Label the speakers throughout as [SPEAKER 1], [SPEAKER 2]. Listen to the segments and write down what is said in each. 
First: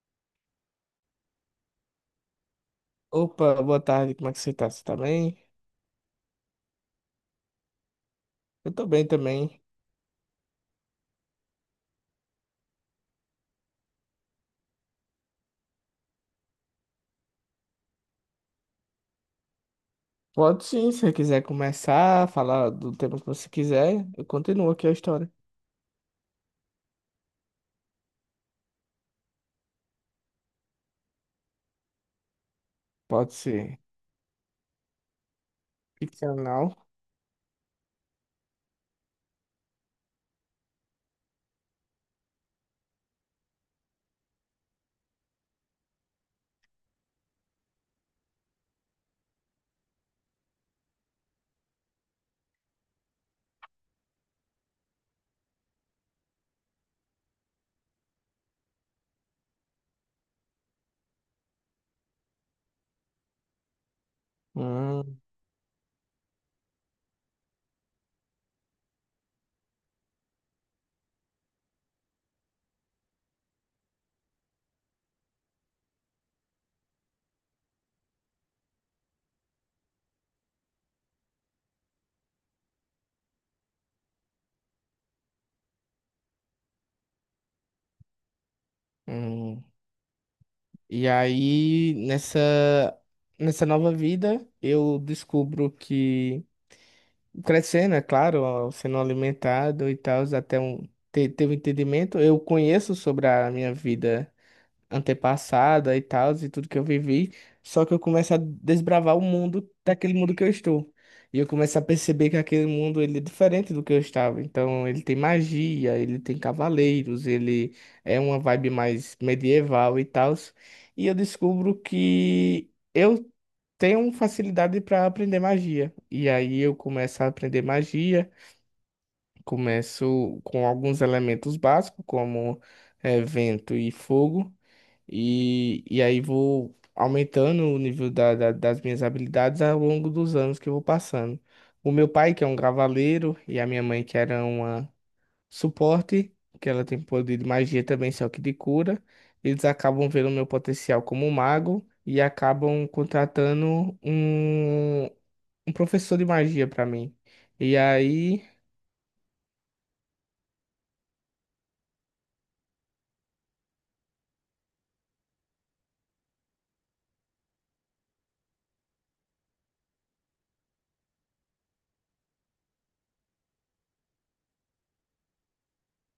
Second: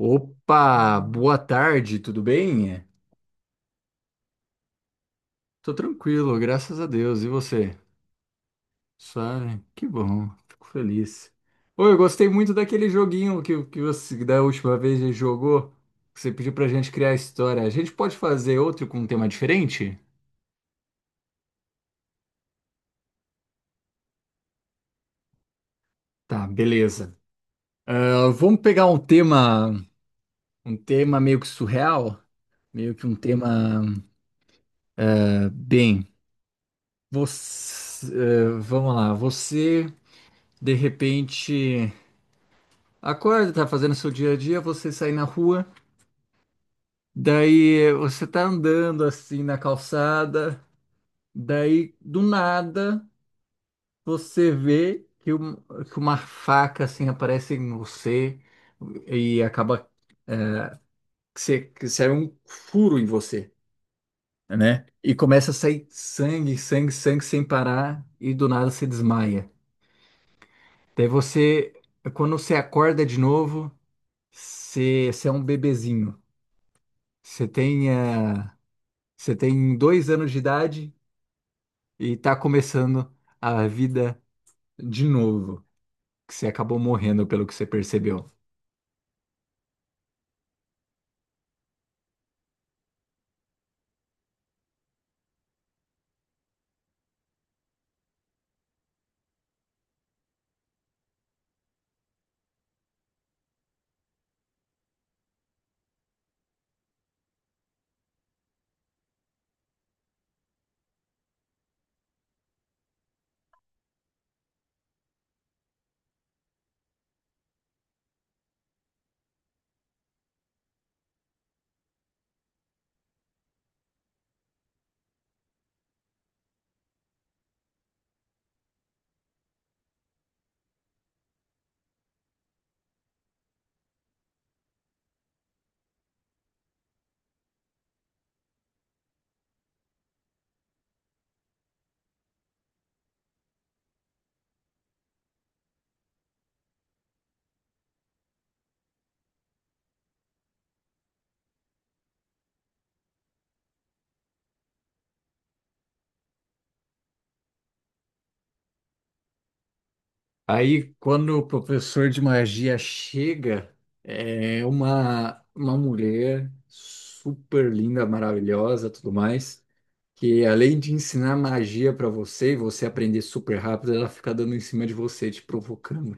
[SPEAKER 1] Opa, boa tarde, tudo bem?
[SPEAKER 2] Opa, boa tarde, como é que você tá? Você tá bem?
[SPEAKER 1] Tô tranquilo, graças a Deus. E você?
[SPEAKER 2] Eu tô bem também.
[SPEAKER 1] Suave? Que bom, fico feliz. Oi, eu gostei muito daquele joguinho que você da última vez já jogou. Que Você pediu pra gente criar a história. A gente pode fazer outro com um tema diferente?
[SPEAKER 2] Pode sim, se você quiser começar a falar do tema que você quiser, eu continuo aqui a história.
[SPEAKER 1] Tá, beleza. Ah, vamos pegar um tema meio que surreal, meio que um
[SPEAKER 2] Pode
[SPEAKER 1] tema
[SPEAKER 2] ser
[SPEAKER 1] bem.
[SPEAKER 2] ficcional.
[SPEAKER 1] Você, vamos lá, você de repente. Acorda, tá fazendo seu dia a dia, você sai na rua, daí você tá andando assim na calçada, daí do nada você vê que uma faca assim aparece em você e acaba é, que sai um furo em você, né? E
[SPEAKER 2] Hum,
[SPEAKER 1] começa a sair sangue, sangue, sangue sem parar e do nada você desmaia. Daí você, quando você acorda de novo, você é um bebezinho. Você tem, eh, Você tem 2 anos de idade e tá começando a vida de novo, que você acabou morrendo pelo que você percebeu.
[SPEAKER 2] hum. E aí, nessa nova vida, eu descubro que, crescendo, é claro, ó, sendo alimentado e tal, até um, ter um entendimento, eu conheço sobre a minha vida antepassada e tal, e tudo que eu vivi. Só que eu começo a desbravar o mundo daquele mundo que eu estou. E eu começo a perceber que aquele mundo ele é diferente do que eu estava. Então, ele tem magia, ele tem cavaleiros, ele é uma vibe mais medieval e tal. E eu descubro que eu tenho facilidade para aprender magia. E aí eu começo a aprender magia, começo com alguns elementos básicos, como vento e fogo. E aí vou aumentando o nível das minhas habilidades ao longo dos anos que eu vou passando. O meu pai, que é um cavaleiro, e a minha mãe, que era uma suporte, que ela tem poder de magia também, só que de cura, eles acabam vendo o meu potencial como um mago e acabam contratando um professor de magia para mim. E aí,
[SPEAKER 1] Aí, quando o professor de magia chega, é uma mulher super linda, maravilhosa, tudo mais, que além de ensinar magia pra você e você aprender super rápido, ela fica dando em cima de você, te provocando,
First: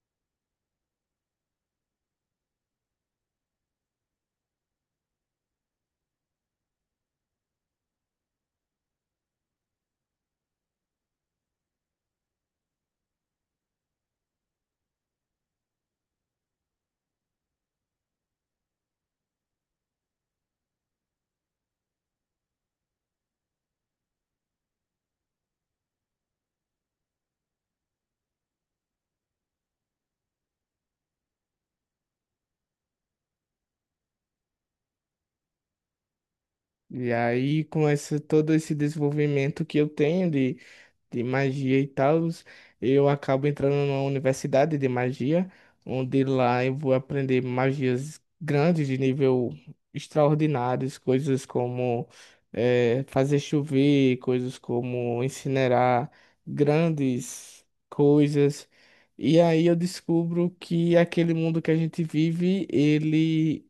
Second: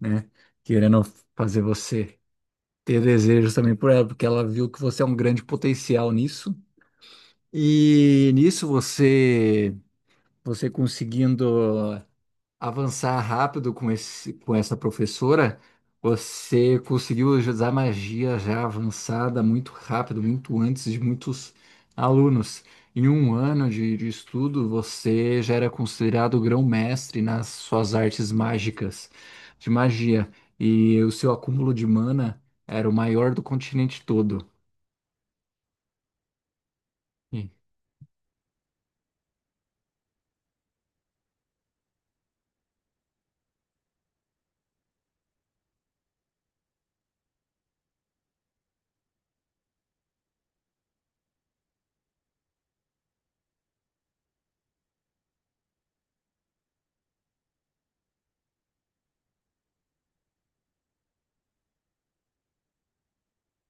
[SPEAKER 1] né? Querendo fazer você ter desejos também por ela, porque ela viu que você é um grande potencial nisso. E nisso você conseguindo avançar rápido com esse com essa professora, você conseguiu usar magia já avançada muito rápido, muito antes de muitos alunos. Em um ano de estudo, você já era considerado grão-mestre nas suas artes mágicas de magia, e o seu acúmulo de mana era o maior do continente todo.
[SPEAKER 2] e
[SPEAKER 1] E-
[SPEAKER 2] aí, com esse, todo esse desenvolvimento que eu tenho de magia e tal, eu acabo entrando numa universidade de magia, onde lá eu vou aprender magias grandes de nível extraordinários, coisas como fazer chover, coisas como incinerar grandes coisas. E aí eu descubro que aquele mundo que a gente vive, ele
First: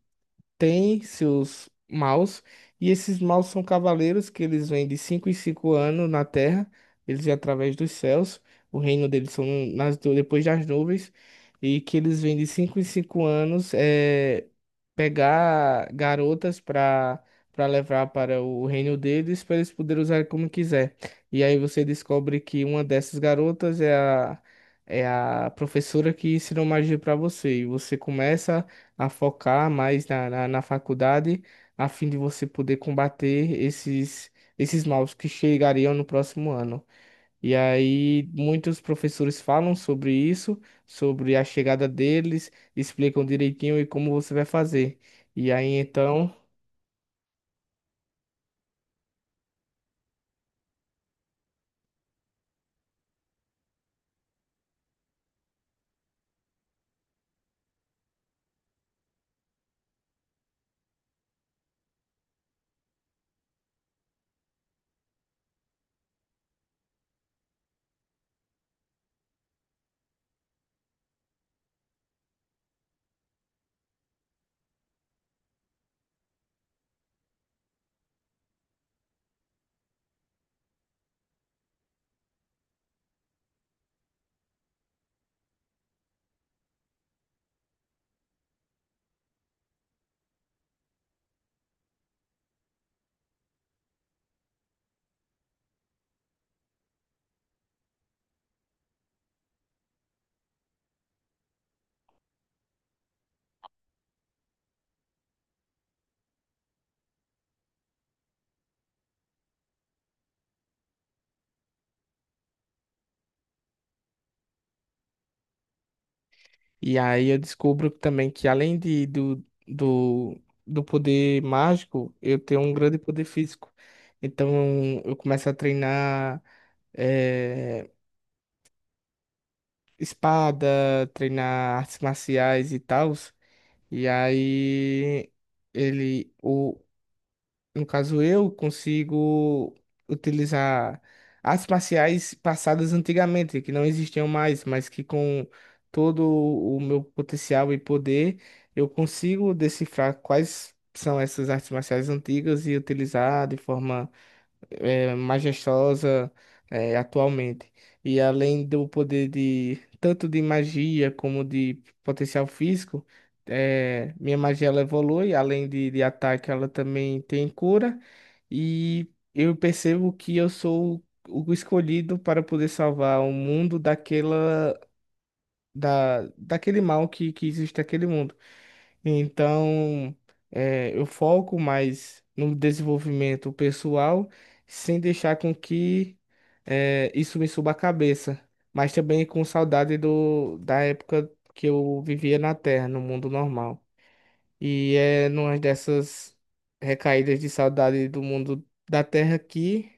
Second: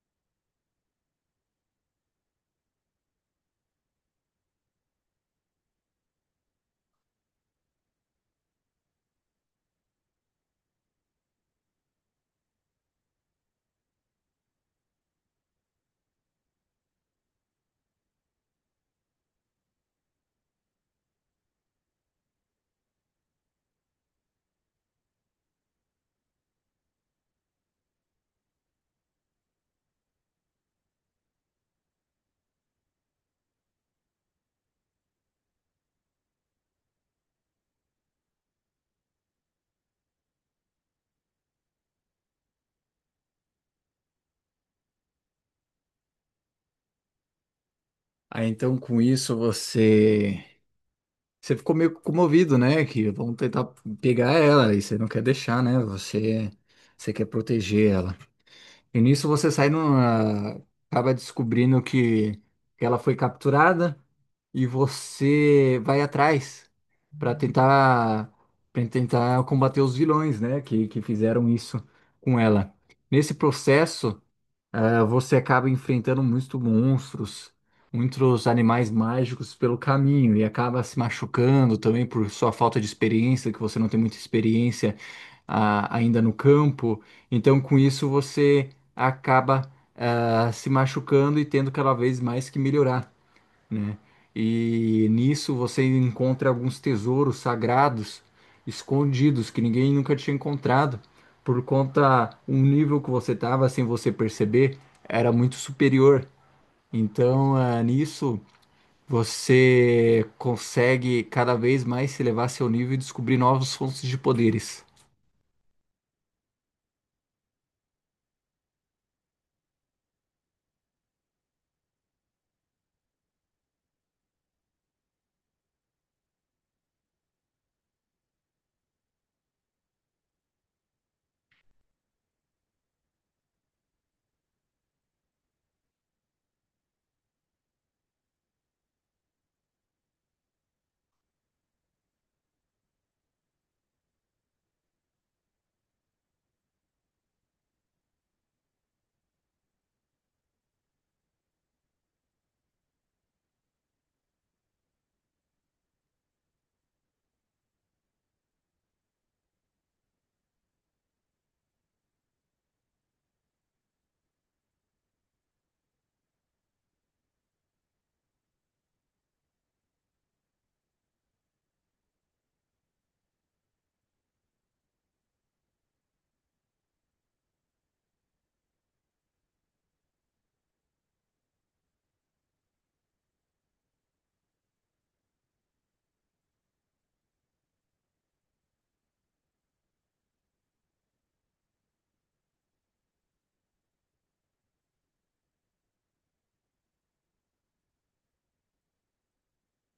[SPEAKER 2] tem seus maus, e esses maus são cavaleiros que eles vêm de 5 em 5 anos na Terra, eles vêm através dos céus, o reino deles são depois das nuvens, e que eles vêm de 5 em 5 anos pegar garotas para levar para o reino deles, para eles poderem usar como quiser. E aí você descobre que uma dessas garotas é a professora que ensinou magia para você, e você começa a focar mais na faculdade, a fim de você poder combater esses maus que chegariam no próximo ano. E aí, muitos professores falam sobre isso, sobre a chegada deles, explicam direitinho e como você vai fazer. E aí, então,
[SPEAKER 1] Aí, então, com isso, você ficou meio comovido, né? Que vão tentar pegar ela e você não quer deixar, né? Você, você quer proteger ela. E nisso você sai numa... acaba descobrindo que ela foi capturada e você vai atrás para tentar para tentar combater os vilões, né? Que fizeram isso com ela. Nesse processo você acaba enfrentando muitos monstros, muitos animais mágicos pelo caminho e acaba se machucando também por sua falta de experiência, que você não tem muita experiência, ainda no campo. Então, com isso, você acaba, se machucando e tendo cada vez mais que melhorar, né? E nisso você encontra alguns tesouros sagrados escondidos que ninguém nunca tinha encontrado por conta um nível que você estava sem você perceber era muito superior. Então, nisso você consegue cada vez mais elevar seu nível e descobrir novas fontes de poderes.
[SPEAKER 2] e aí eu descubro também que além de, do, do, do poder mágico, eu tenho um grande poder físico. Então, eu começo a treinar. eh, Espada, treinar artes marciais e tal. E aí ele, o, no caso eu, consigo utilizar artes marciais passadas antigamente, que não existiam mais, mas que com todo o meu potencial e poder, eu consigo decifrar quais são essas artes marciais antigas e utilizar de forma majestosa atualmente. E além do poder de tanto de magia como de potencial físico, minha magia ela evolui, além de ataque, ela também tem cura. E eu percebo que eu sou o escolhido para poder salvar o mundo daquele mal que existe naquele mundo. Então, eu foco mais no desenvolvimento pessoal, sem deixar com que isso me suba a cabeça, mas também com saudade da época que eu vivia na Terra, no mundo normal. E é numa dessas recaídas de saudade do mundo da Terra aqui,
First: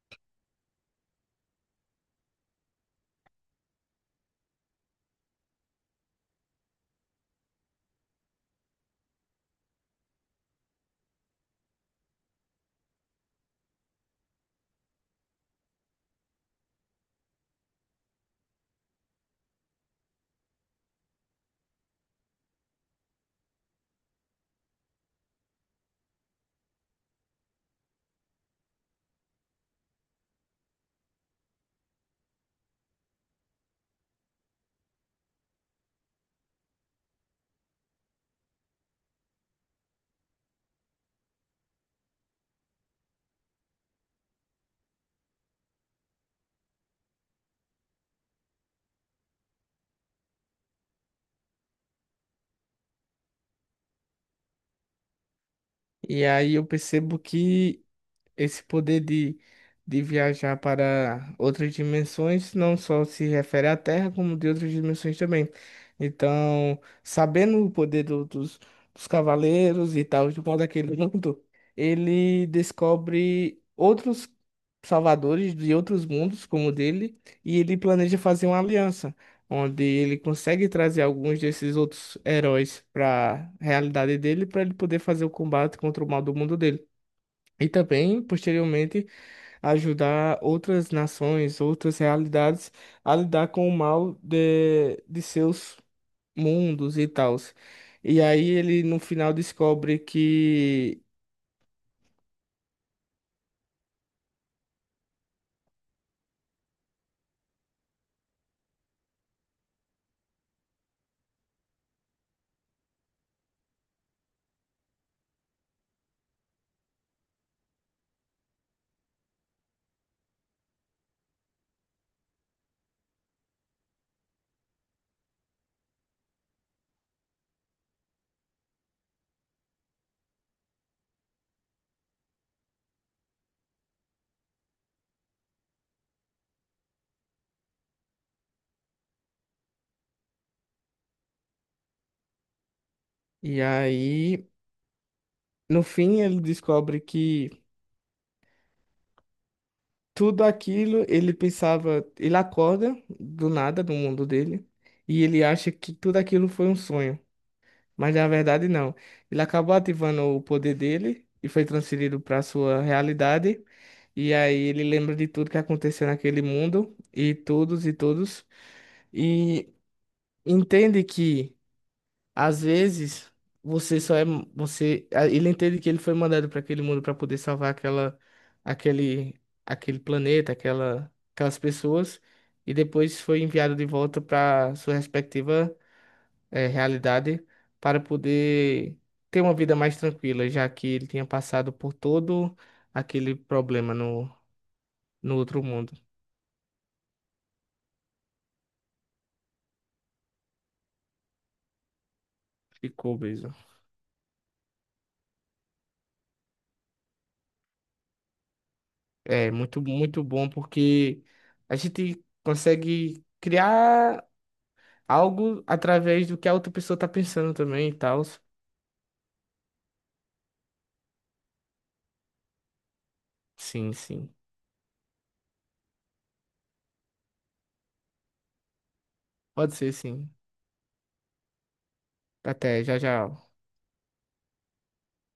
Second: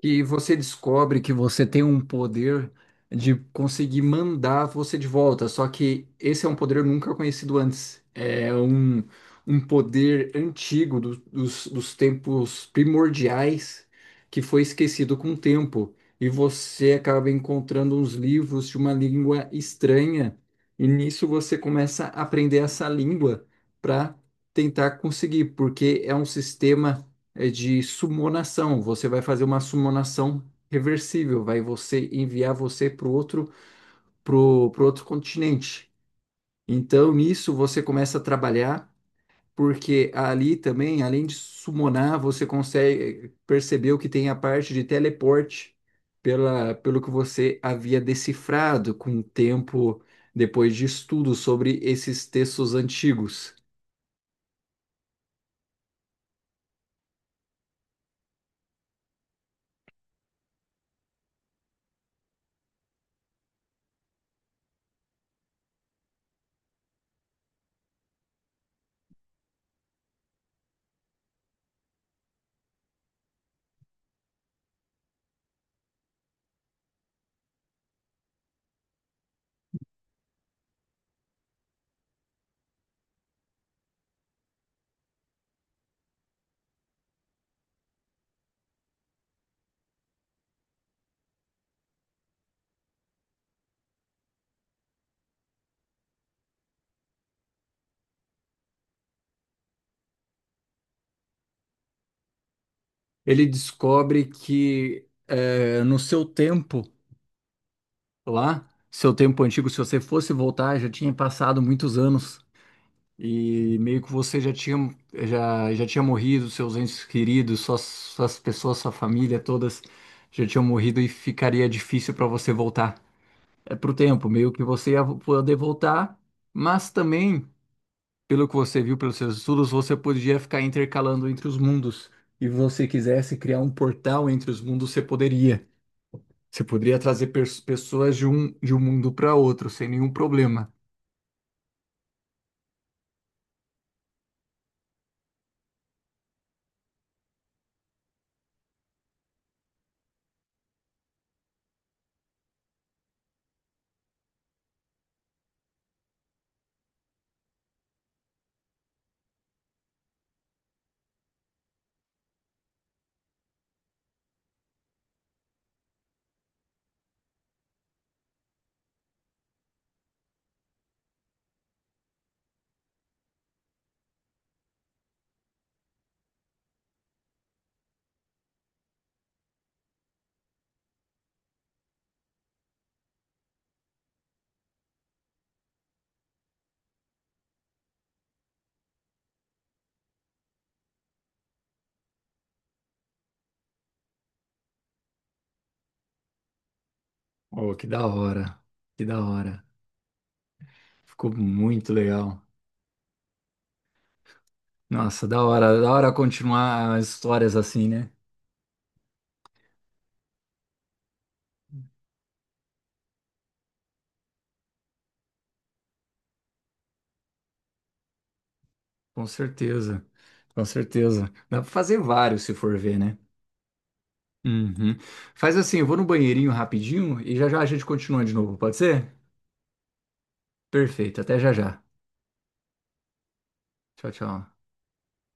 [SPEAKER 1] Que você descobre que você tem um poder de conseguir mandar você de volta, só que esse é um poder nunca conhecido antes. É um poder antigo dos tempos primordiais que foi esquecido com o tempo. E você acaba encontrando uns livros de uma língua estranha, e nisso você começa a aprender essa língua para tentar conseguir, porque é um sistema de sumonação. Você vai fazer uma sumonação reversível, vai você enviar você para o outro, pro, pro outro continente. Então, nisso você começa a trabalhar, porque ali também, além de sumonar, você consegue perceber o que tem a parte de teleporte pela, pelo que você havia decifrado com o tempo depois de estudo sobre esses textos antigos.
[SPEAKER 2] e aí eu percebo que esse poder de viajar para outras dimensões não só se refere à Terra, como de outras dimensões também. Então, sabendo o poder dos cavaleiros e tal, de modo aquele mundo, ele descobre outros salvadores de outros mundos, como o dele, e ele planeja fazer uma aliança, onde ele consegue trazer alguns desses outros heróis para a realidade dele, para ele poder fazer o combate contra o mal do mundo dele. E também, posteriormente, ajudar outras nações, outras realidades a lidar com o mal de seus mundos e tals. E aí ele no final descobre que.
[SPEAKER 1] Ele descobre que no seu Lá, tempo antigo, se você fosse voltar, já tinha passado muitos anos e meio que você já tinha morrido, seus entes queridos, suas pessoas, sua família, todas já tinham morrido e ficaria difícil para você voltar. É pro tempo, meio que você ia poder voltar, mas também, pelo que você viu pelos seus estudos, você podia ficar intercalando entre os mundos. E você quisesse criar um portal entre os mundos, você poderia. Você poderia trazer pessoas de um mundo para outro sem nenhum problema.
[SPEAKER 2] E aí, no fim, ele descobre que tudo aquilo ele pensava. Ele acorda do nada no mundo dele. E ele acha que tudo aquilo foi um sonho, mas na verdade não. Ele acabou ativando o poder dele e foi transferido para sua realidade. E aí ele lembra de tudo que aconteceu naquele mundo e todos e todos e entende que às vezes você só é você a- ele entende que ele foi mandado para aquele mundo para poder salvar aquela aquele aquele planeta, aquelas pessoas e depois foi enviado de volta para sua respectiva realidade para poder ter uma vida mais tranquila, já que ele tinha passado por todo aquele problema no outro mundo.
[SPEAKER 1] Oh, que da hora. Que da hora. Ficou muito legal.
[SPEAKER 2] Ficou obeso.
[SPEAKER 1] Nossa, da hora. Da hora continuar as histórias assim, né?
[SPEAKER 2] É muito, muito bom porque a gente consegue criar algo através do que a outra pessoa tá pensando também e tal.
[SPEAKER 1] Com certeza. Com certeza. Dá pra fazer vários se for ver, né?
[SPEAKER 2] Sim, sim.
[SPEAKER 1] Uhum. Faz assim, eu vou no banheirinho rapidinho e já já a gente continua de novo, pode ser?
[SPEAKER 2] Pode ser, sim.
[SPEAKER 1] Perfeito. Até já já.
[SPEAKER 2] Até, já, já.
[SPEAKER 1] Tchau, tchau.